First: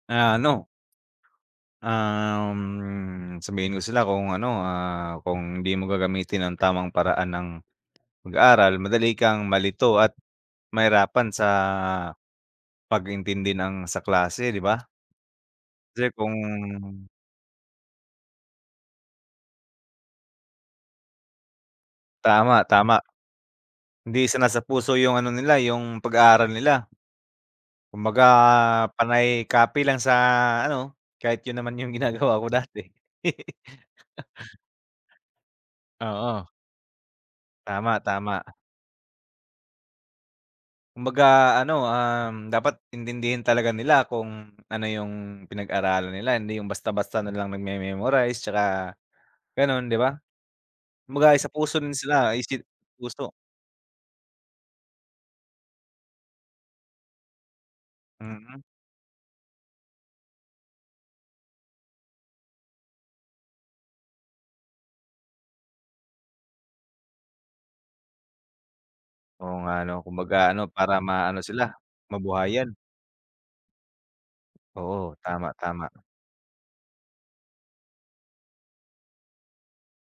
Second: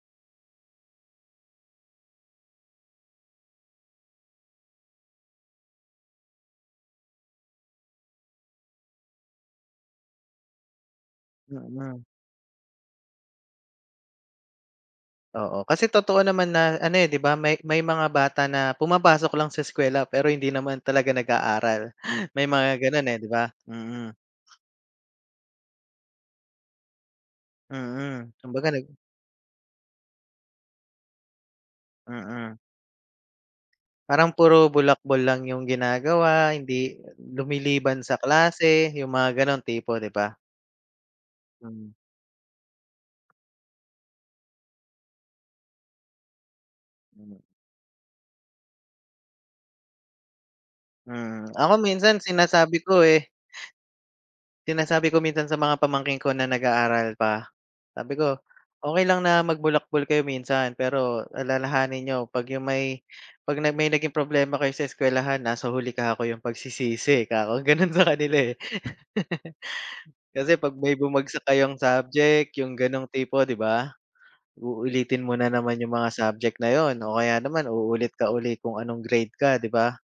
Na ano Um, sabihan ko sila kung ano, ah, kung di mo gagamitin ang tamang paraan ng pag-aaral madali kang malito at mahirapan sa Mhm. pag-intindi ng sa klase, di ba? Oo, kasi Kasi totoo kung naman na ano, eh, di ba? May, may mga bata na pumapasok lang sa eskwela pero hindi naman talaga nag-aaral. May Tama, mga tama. gano'n, eh, di ba? Mm. Hindi isinasapuso yung ano nila yung pag-aaral nila. Kumbaga Mm, kumbaga nag panay copy lang sa ano, kahit 'yon naman yung ginagawa ko Mm. dati. Parang puro bulakbol lang yung Oo. ginagawa, hindi Tama, lumiliban sa tama. klase yung mga ganong tipo, di ba? Kumbaga ano, Hmm. um, dapat intindihin talaga nila kung ano yung pinag-aralan nila hindi yung basta-basta na Mhm. lang nagme-memorize 'tsaka gano'n di ba? Kumbaga sa Mhm, ako isapuso rin minsan nila isip, sinasabi ko, eh. puso. Sinasabi ko minsan sa mga pamangkin ko na nag-aaral pa. Sabi ko, Mhm. "okey lang na magbulakbol kayo minsan pero alalahanin niyo pag yung may, pag may naging problema kayo sa eskuwelahan nasa huli kako yung pagsisisi" kako, gano'n sa kanila, eh. Oo, nga 'no, kumbaga Kasi ano pag may para maano bumagsak sila, kayong subject mabuhayan. yung ganong tipo, di ba? Oo, Uulitin mo tama nanaman yung tama. mga subject na 'yon o kaya naman uulit ka uli kung anong grade ka, di ba?